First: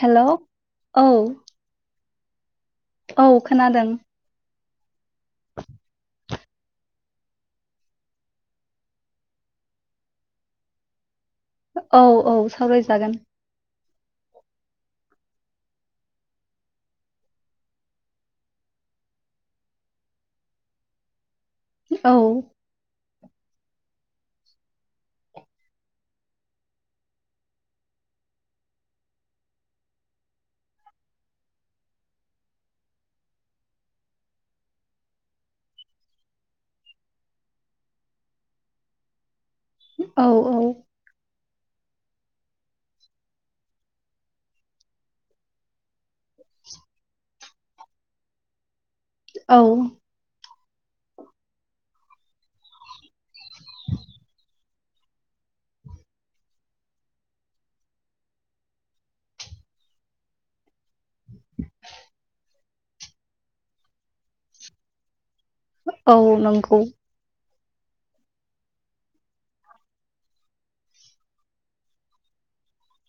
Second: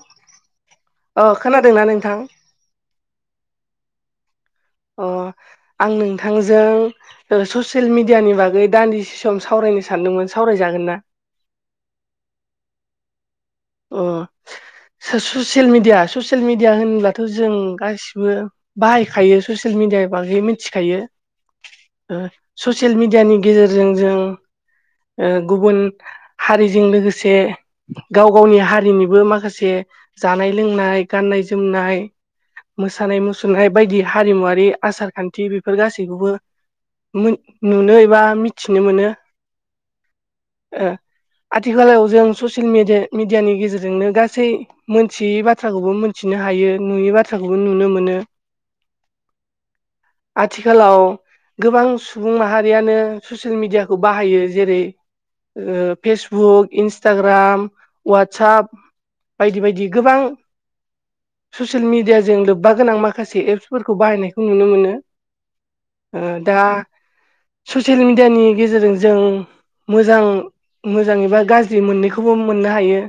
हेल' औ अ खोनादोंना नोंथां? औ खोनादों अ आं नोंथांजों ओ ससियेल मिडियानि बागै दान्दिसे सम सावराय नो सानदोंमोन सावराय जागोनना? औ औ सावरायजागोन अ स ससियेल मिडिया ससियेल मिडिया होनब्लाथ' जों गासिबो बाहायखायो ससियेल मिडियानि बागै मिथिखायो औ ओ ससियेल मिडियानि गेजेरजों जों ओ गुबुन हारिजों लोगोसे गाव गावनि हारिनिबो माखासे जानाय-लोंनाय, गाननाय-जोमनाय मोसानाय मुसुरनाय बायदि हारिमुवारि आसार खान्थि बेफोर गासैखौबो मोन नुनो एबा मिथिनो मोनो औ औ ओ आथिखालाव जों ससियेल मि मिडियानि गेजेरजोंनो गासै मोनथियै बाथ्राखौबो मोन थिनो हायो नुयि बाथ्राखौबो नुनो मोनो औ आथिखालाव गोबां सुबुं माहारियानो ससियेल मिडियाखौ बाहायो जेरै ओ फेसबुक इन्सटाग्राम वाटसाप बायदि बायदि गोबां ससियेल मिडियाजों लोबबा गोनां माखासे एप्सफोरखौ बाहायनायखौ नुनो मोनो औ ओ दा नंगौ ससियेल मिडियानि गेजेरजों जों मोजां मोजां एबा गाज्रि मोननैखौबो मोननो हायो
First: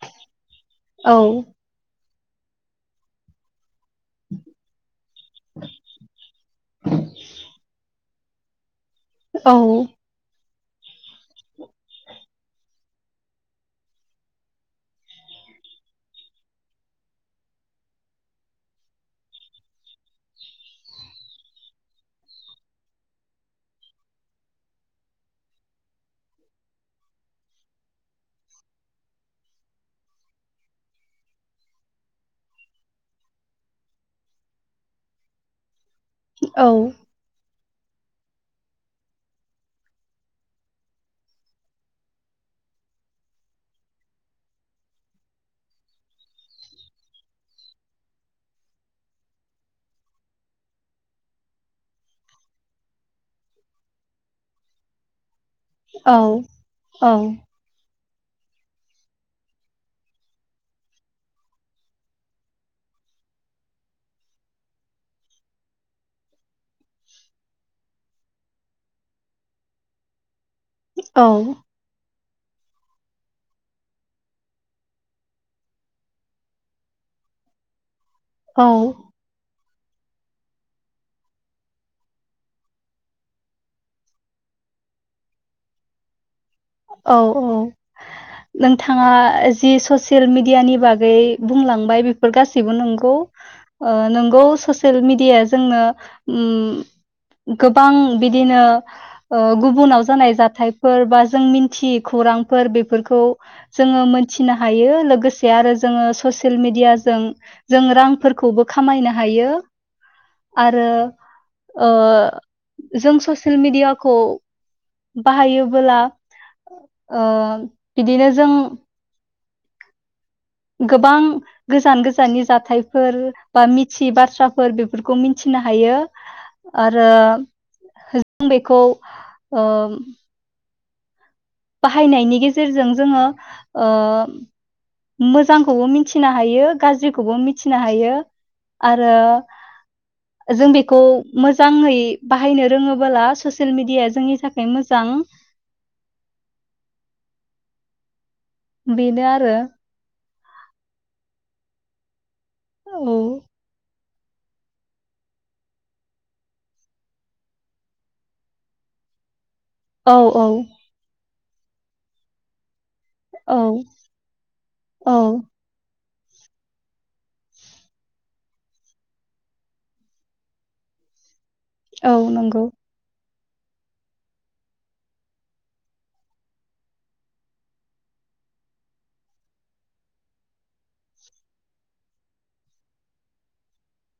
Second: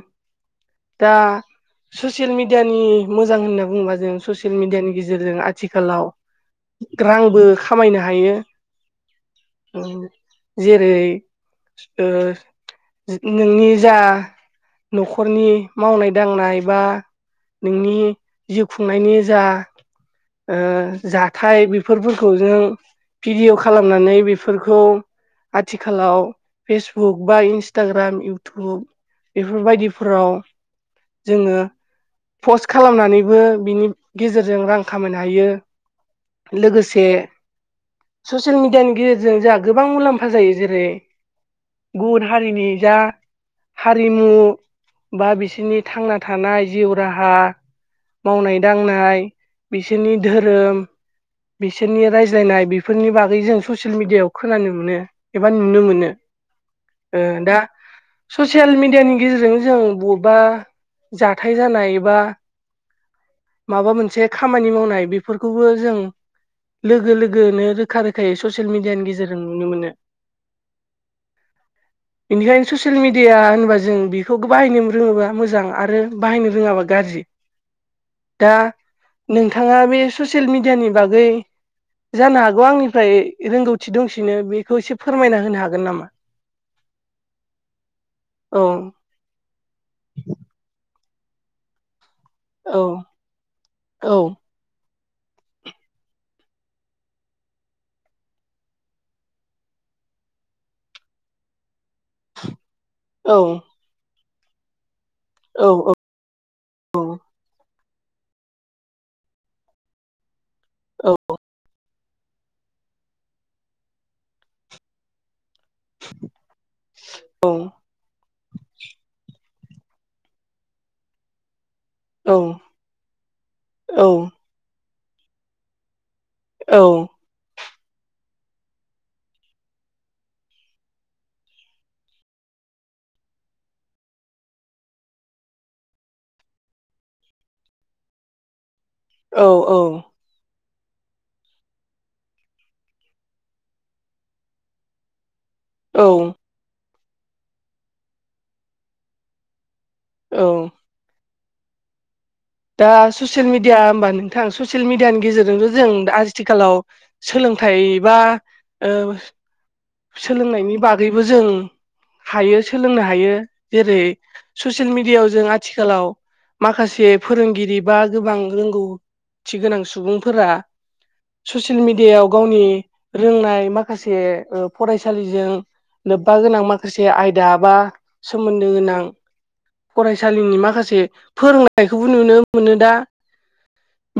दा औ ससियेल मिडियानि मोजां होनना बुङोबा जों ससियेल मिडियानि गेजेरजों आथिखालाव रांबो खामायनो हायो औ जेरै ओ नोंनि ओ जा नख'रनि मावनाय दांनाय बा नोंनि जिउ खुंनायनि जा ओ जाथाय बेफोरफोरखौ जों भिडिअ खालामनानै बेफोरखौ आथिखालाव फेसबुक बा इन्सटाग्राम इउटुब बे बेफोरबायदिफोराव जोङो पस्ट खालामनानैबो बिनि गेजेरजों रां खामायनो हायो औ लोगोसे ससियेल मिडियानि गेजेरजों जोंहा गोबां मुलाम्फा जायो जेरै गुबुन हारिनि जा हारि मु बा बिसोरनि थांना थानाय जिउ राहा मावनाय दांनाय बिसोरनि धोरोम बिसोरनि रायज्लायनाय बेफोरनि बागै जों ससियेल मिडियायाव खोनानो मोनो एबा नुनो मोनो औ ओ दा ससियेल मि दियानि गेजेरजों जों बबेबा जाथाय जानाय एबा माबा मोनसे खामानि मावनाय बेफोरखौबो जों लोगो लोगोनो रोखा रोखायै ससियेल मिडियानि गेजेरजों नुनो मोनो औ बेनिखायनो ससियेल मिडिया होनबा जो जों बेखौ बाहायनो रोङोबा मोजां आरो बाहायनो रोङाबा गाज्रि दा औ नोंथाङा बे ससियेल मिडियानि बागै जानो हागौ आंनिफ्राय रोंगौथि दंसिनो बेखौ एसे फोरमायना होनो हागोन नामा औ औ औ नोंथाङा जि ससियेल मिडियानि बा गै बुंलांबाय बेफोर गासैबो औ नंगौ ओ औ नंगौ स सियेल मिडियाया जोंनो उम गोबां बिदिनो ओ गुबुनाव जानाय जाथायफोर बा जों मिथि खौरां बेफोरखौ औ जोङो मोनथिनो हायो। लोगोसे आरो औ जोङो ससियेल औ मिडियाजों। जों रांफोरखौबो खामायनो हायो आरो। औ ओ जों ससियेल मेडियाखौ बाहायोबोला। ओ बिदिनो जों गोबां गोजान औ गोजाननि जाथायफोर बा मिथि बाथ्राफोर बेफोर बेफोरखौ मिथिनो हायो आरो औ जों बेखौ ओ बाहायनायनि गेजेरजों जोङो ओ। मोजांखौबो मिथिनो हायो गाज्रिखौबो मिथिनो हायो। आरो औ जों बे खौ मोजाङै बाहायनो रोङोबोला ससियेल मिडियाया जोंनि थाखाय मोजां। औ। बेनो आरो। औ। दा औ ससियेल मिडिया होमबा नों थां ससियेल मिडियानि गेजेरजोंथ' जों आथिखालाव सोलोंथाइ बा ओ। औ औ सोलोंनायनि बागैबो जों हायो। सोलोंनो हायो औ जेरै ससियेल औ मिडियाायाव जों आथिखालाव। माखासे फोरोंगिरि बा गोबां रोंगौ थि गोनां सुबुंफोरा। ससियेल औ मिडियाायाव गावनि नंगौ रोंनाय माखासे ओ फरायसालिजों लोबबा गोनां माखासे आयदा बा सोमोनदो गोनां। फरायसालिनि माखासे फोरोंनायखौबो नुनो मोनो दा।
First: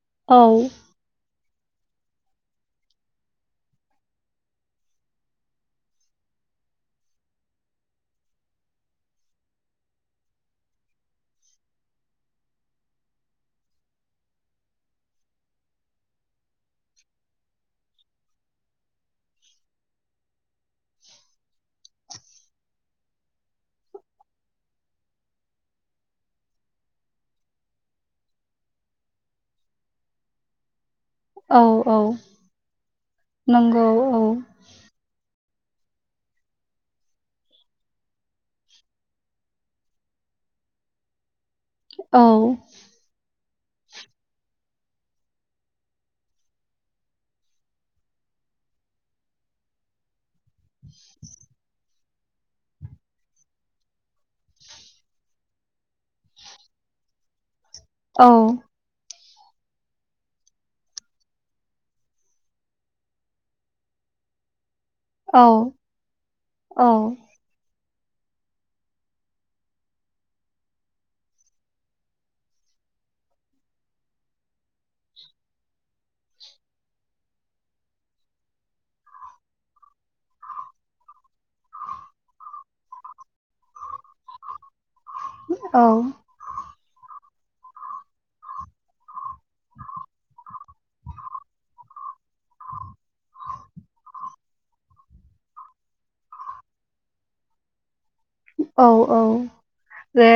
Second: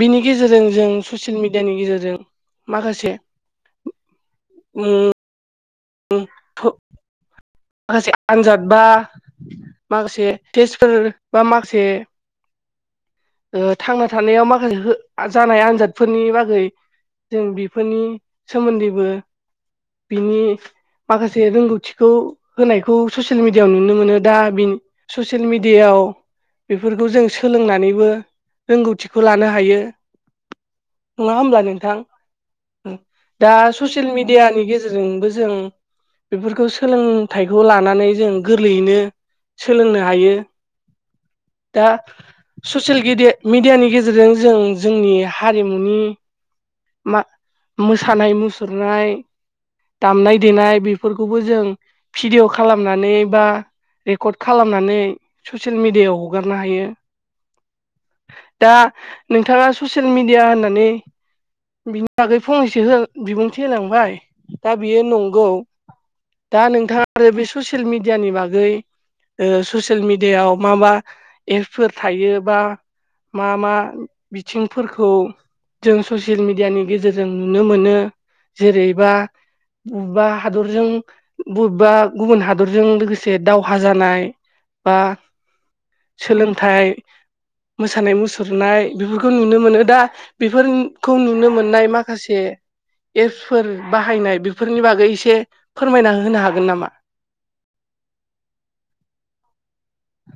बिनि औ गेजेरजों जों ससे सियेल मिडियानि गेजेरजों माखासे। बे थ [unintelligible] माखासे आनजाद बा माखासे टेस्टफोर बा माखासे। ओ थांना थानायाव माखासे जानाय आनजादफोरनि बागै। जों बेफोरनि सोमोन्दैबो बिनि माखासे रोंगौथिखौ होनायखौ ससियेल मिडियाायाव नुनो मोनो दा ससियेल मिडियायाव। याव बेफोरखौ जों सोलोंनानैबो रोंगौथिखौ लानो हायो। नङा होमब्ला औ नोंथां औ दा नंगौ ससियेल औ मिडियानि गेजेरजोंबो जों बेफोरखौ सोलोंथाइखौ लानानै जों गोरलैयैनो। सोलोंनो हायो दा औ ससे मिडियानि गेजेरजों जों जोंनि हारिमुनि। मा मोसानाय मुसुरनाय दामनाय- देनाय बेफोरखौबो जों भिडिय' खालामनानै बा रेकर्ड खालामनानै ससियेल मिडियायाव हगारनो हायो। औ दा नोंथाङा ससियेल मिडिया होननानै। बिनि बागै फंनैसो बिबुंथि होलांबाय दा बेयो औ नंगौ दा औ नोंथाङा आरो बे ससियेल मिडियानि बागै ओ ससियेल मिडियाायाव माबा एपफोर थायो बा। मा मा बिथिंफोरखौ जों ससे सियेल मिडियानि गेजेरजों नुनो मोनो जेरैबा। बबेबा हादरजों बबेबा गुबुन हादरजों लोगोसे दावहा जानाय बा औ सोलोंथाइ मोसानाय मुसुरनाय बेफोरखौ नुनो मोनो दा बेफोर। खौ नुनो मोननाय माखासे। एप्सफोर बाहायनाय बेफोरनि बागै एसे फोरमायना होनो हागोन नामा? [inaudible] औ औ जे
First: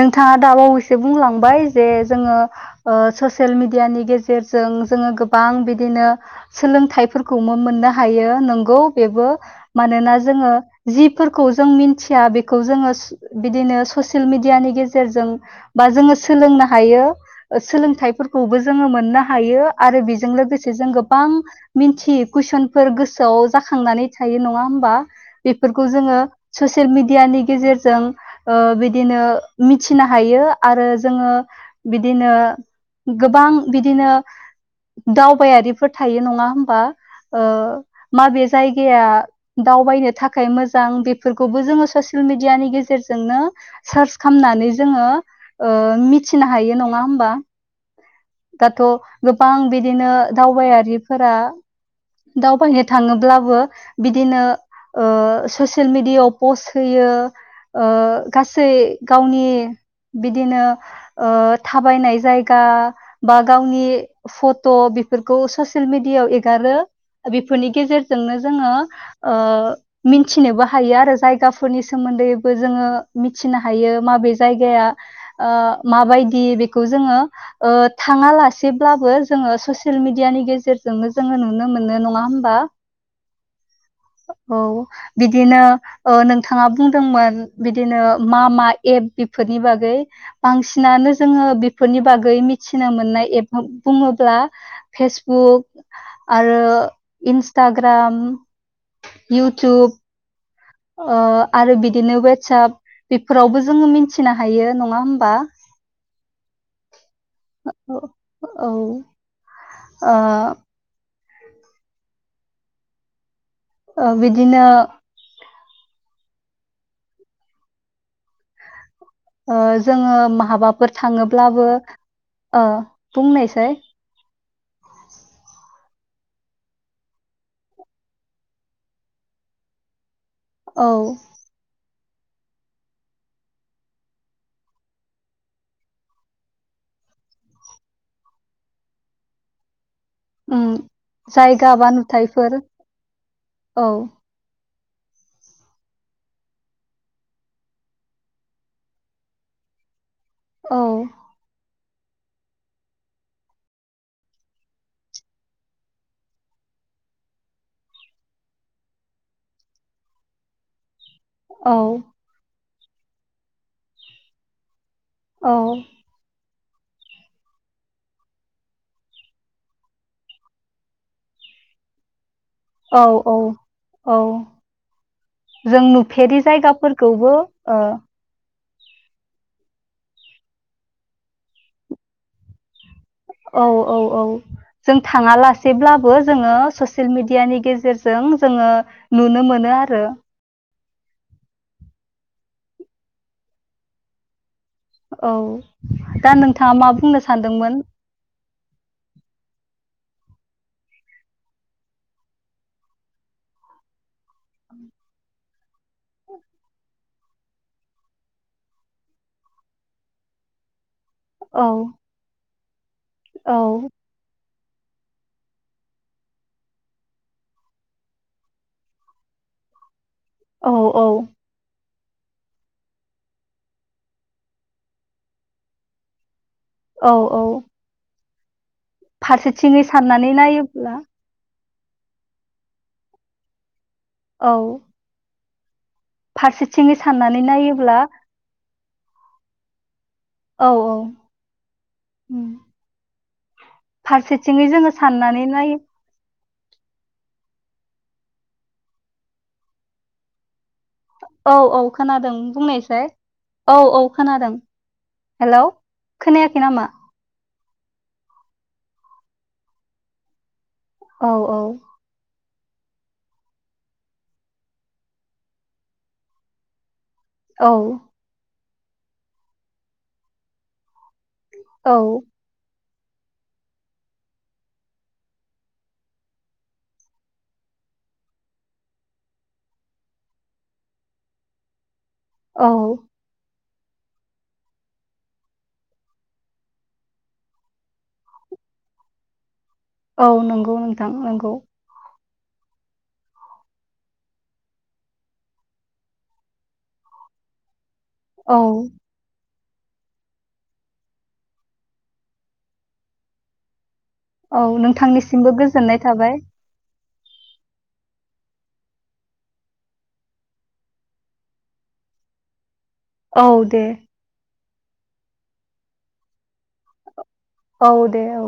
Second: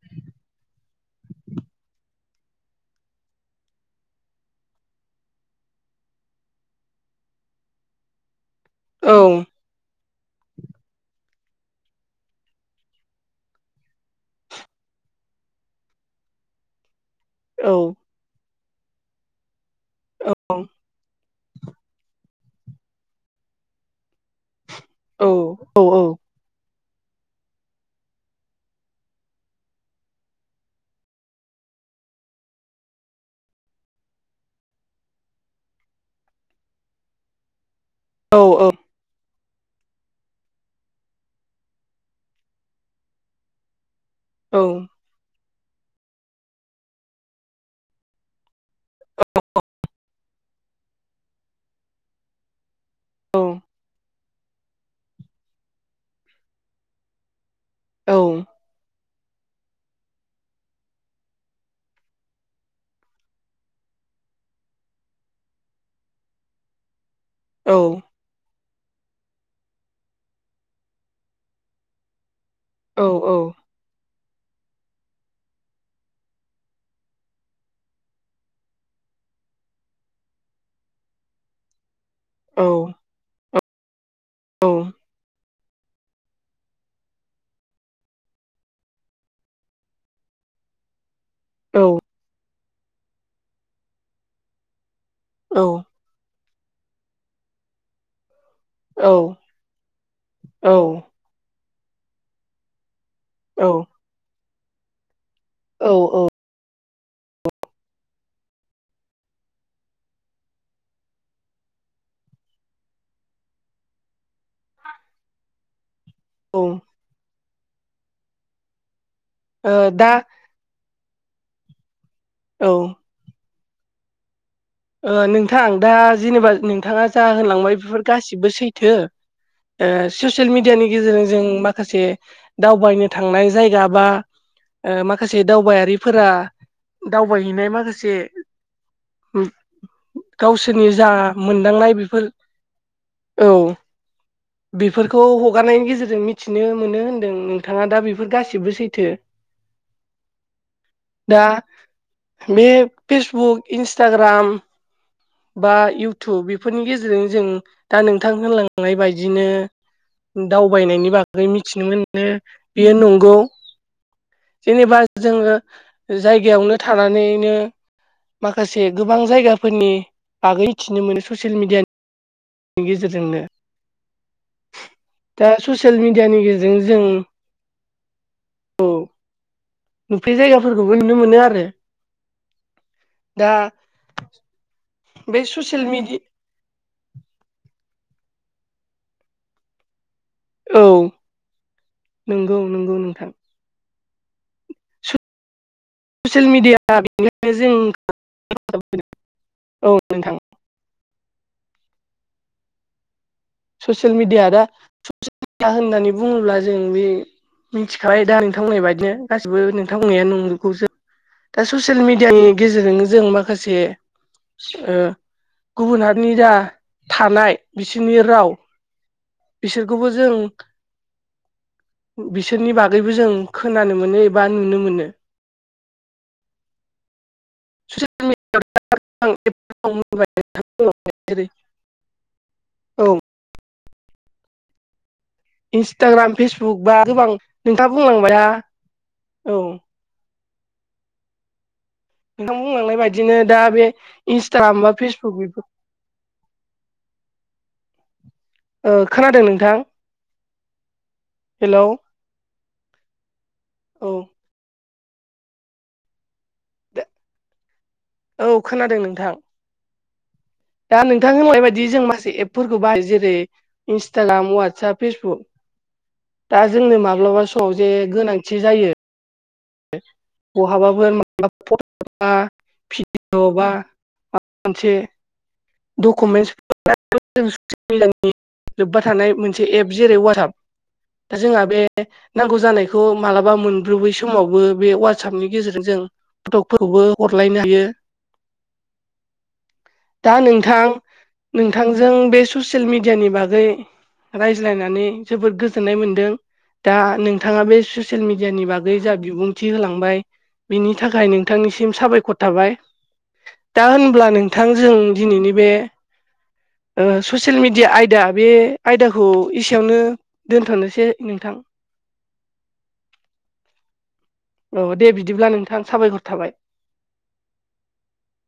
नोंथाङा दाबावैसो बुंलांबाय जे जोङो ओ ससियेल मिडियानि गेजेरजों जोङो गोबां बिदिनो सोलोंथाइफोरखौबो मोननो हायो नंगौ गौ औ बेबो मानोना जोङो जिफोरखौ जों मिथिया बे खौ जोङो बिदिनो ससियेल मिडियानि गेजेरजों बा जोङो सोलोंनो हायो औ सोलोंथाइफोरखौबो जोङो मोननो हायो आरो बेजों लोगोसे जों गोबां मिनथियि कुइसनफोर गोसोआव जाखांनानै थायो नङा होनबा औ बेफोरखौ जोङो औ ससियेल मिडियानि गेजेरजों ओ बिदिनो मिथिनो हायो आरो जोङो बिदिनो गोबां बिदिनो दावबायारिफोर थायो नङा होमबा ओ औ माबे औ जायगाया दावबायनो थाखाय मोजां बेफोरखौबो जोङो ससे ससेल मिडियानि गेजेरजोंनो सार्च औ खालामनानै जोङो मिथिनो हायो नङा होमबा दाथ' गोबां बिदिनो दावबायारिफोरा दावबायनो दा थाङोब्लाबो बिदिनो ओ ससियेल मिडियायाव पस्ट होयो ओ गासै गावनि बिदिनो ओ थाबायनाय जायगा बा गावनि फट' बेफोरखौ ससियेल मिडियायाव एगारो बेफोरनि गेजेरजोंनो जोङो ओ मिनथिनोबो हायो आरो जायगा फोरनि सोमोनदैबो जोङो मिथिनो हायो माबे जायगाया ओ माबायदि बेखौ जोङो थाङालासेब्लाबो जोङो ससियेल मिडियानि गेजेरजोंनो जोङो नुनो मोननो नङा होमबा। औ बिदिनो ओ नों नोंथाङा बुंदोंमोन बिदिनो मा मा एप बेफोरनि बागै बांसिनानो जोङो बेफोरनि बागै मिथिनो मोननाय एप बुङोब्ला फेसबुक आरो इन्सटाग्राम इउटूउब ओ आरो बिदिनो वाटसाप बेफोरावबो जोङो मिथिनो हायो नङा होमबा औ औ ओ-औ आ ओ बिदिनो औ ओ जोङो माहाबाफोर थाङोब्लाबो ओ बुंनायसाय ओ नोंथां दा जेनेबा नोंथाङा जा होनलांबाय बेफोर गासिबो सैथो ओ ससियेल मिडियानि औ गेजेरजों जों माखासे खासे दावबायनो थांनाय जायगा बा ओ माखासे दावबायारिफोरा दावबायहैनाय माखासे हम उम गावसोरनि जा जायगा बा मोनदांनाय बेफोर नुथायफोर औ बेफोरखौ हगारनायनि गेजेरजों मिथिनो मोनो होनदों नोंथाङा दा बेफोर गासिबो सैथो [inaudible] औ दा बे फेसबुक इन्सटाग्राम बा इउटुब बेफोरनि गेजेरजोंनो जों दा नोंथां होनलांनाय बायदिनो दावबायनायनि बागै औ मिथिनो मोनो बेयो नंगौ जेनेबा जोङो औ जायगायावनो थानानैनो माखासे गोबां जायगा फोरनि बागै मिथिनो मोनो ससियेल मिडियानि औ औ गेजेरजोंनो औ दा जों ससियेल मिडियानि नुफेरि गेजेरजों जों जायगाफोरखौबो ओ नुफैरै जायगाफोरखौबो नुनो मोनो आरो दा औ औ औ जों बे ससियेल थाङालासेब्लाबो मिडि जोङो सो सेल मिडियानि गेजेरजों जोङो नुनो मोनो आरो औ नंगौ नंगौ नोंथां औ दा ससियेल नोंथाङा मा मिडिया बुंनो बेनिनो सानदोंमोन जों [unintelligible] औ नोंथां ससियेल मिडिया दा ससियेल मिडिया होननानै बुङोब्ला जों बे मिथिखाबाय दा नोंथां बुंनाय बादिनो गासिबो नोंथां बुंनाया नंगौ दा औ ससियेल मिडियानि गेजेरजोंनो जों औ माखासे ओ गुबुन हारिनि जा थानाय बिसोरनि राव बिसोरखौबो जों औ औ बिसोरनि बागैबो जों खोनानो मोनो एबा नुनो मोनो औ औ [unintelligible] मिडियायाव फारसेथिङै साननानै नायोब्ला जेरै औ औ इन्सटाग्राम फेसबुक फारसेथिङै बा गोबां साननानै नोंथाङा नायोब्ला बुंलांबायना औ औ औ उम नोंथां बुंलांनाय बायदिनो दा बे फारसेथिङै इनस्ताग्राम जोङो बा फेसबुक साननानै नायो बेफोर ओ खोनादों नोंथां औ हेलौ औ खोनादों बुंनायसाय औ औ खोनादों हेलौ खोनायाखै नामा? औ खोनादों नोंथां दा औ नोंथांनि औ बुंनाय बायदि जों मासे एप फोरखौ बाहाय जेरै इन्सटाग्राम ववाटसप फेसबुक दा जोंनो मा माब्लाबा औ समाव जे गोनांथि जायो बहाबाफोर माबाफोर औ [unintelligible] भिडिअ बा माबा मोनसे दुकुमेन्स [unintelligible] लोबबा थानाय मोनसे एप जेरै वाटसाप दा जोंहा बे नांगौ औ जानायखौ मालाबा मोनब्रु बैसो समावबो बे ववाटसपनि गेजेरजों जों फट'खौबो हरलायनो हायो औ दा नंगौ नोंथां नंगौ नोंथांजों बे ससियेल मिडिया नि बागै रायज्लायनानै जोबोद गोजोननाय मोनदों दा नोंथाङा बे ससियेल औ मिडियानि बागै जा बिबुंथि होलांबाय बिनि थाखाय नोंथांनिसिम साबायखर थाबाय दा आं अब्ला औ नोंथां जों नोंथांनिसिमबो दिनैनि बे गोजोननाय थाबाय ओ ससियेल मिडिया आयदा बे आयदाखौ एसेयावनो दोनथ'नोसै नोंथां [inaudible] औ दे औ दे बिदिब्ला नोंथां साबायखर थाबाय औ दे औ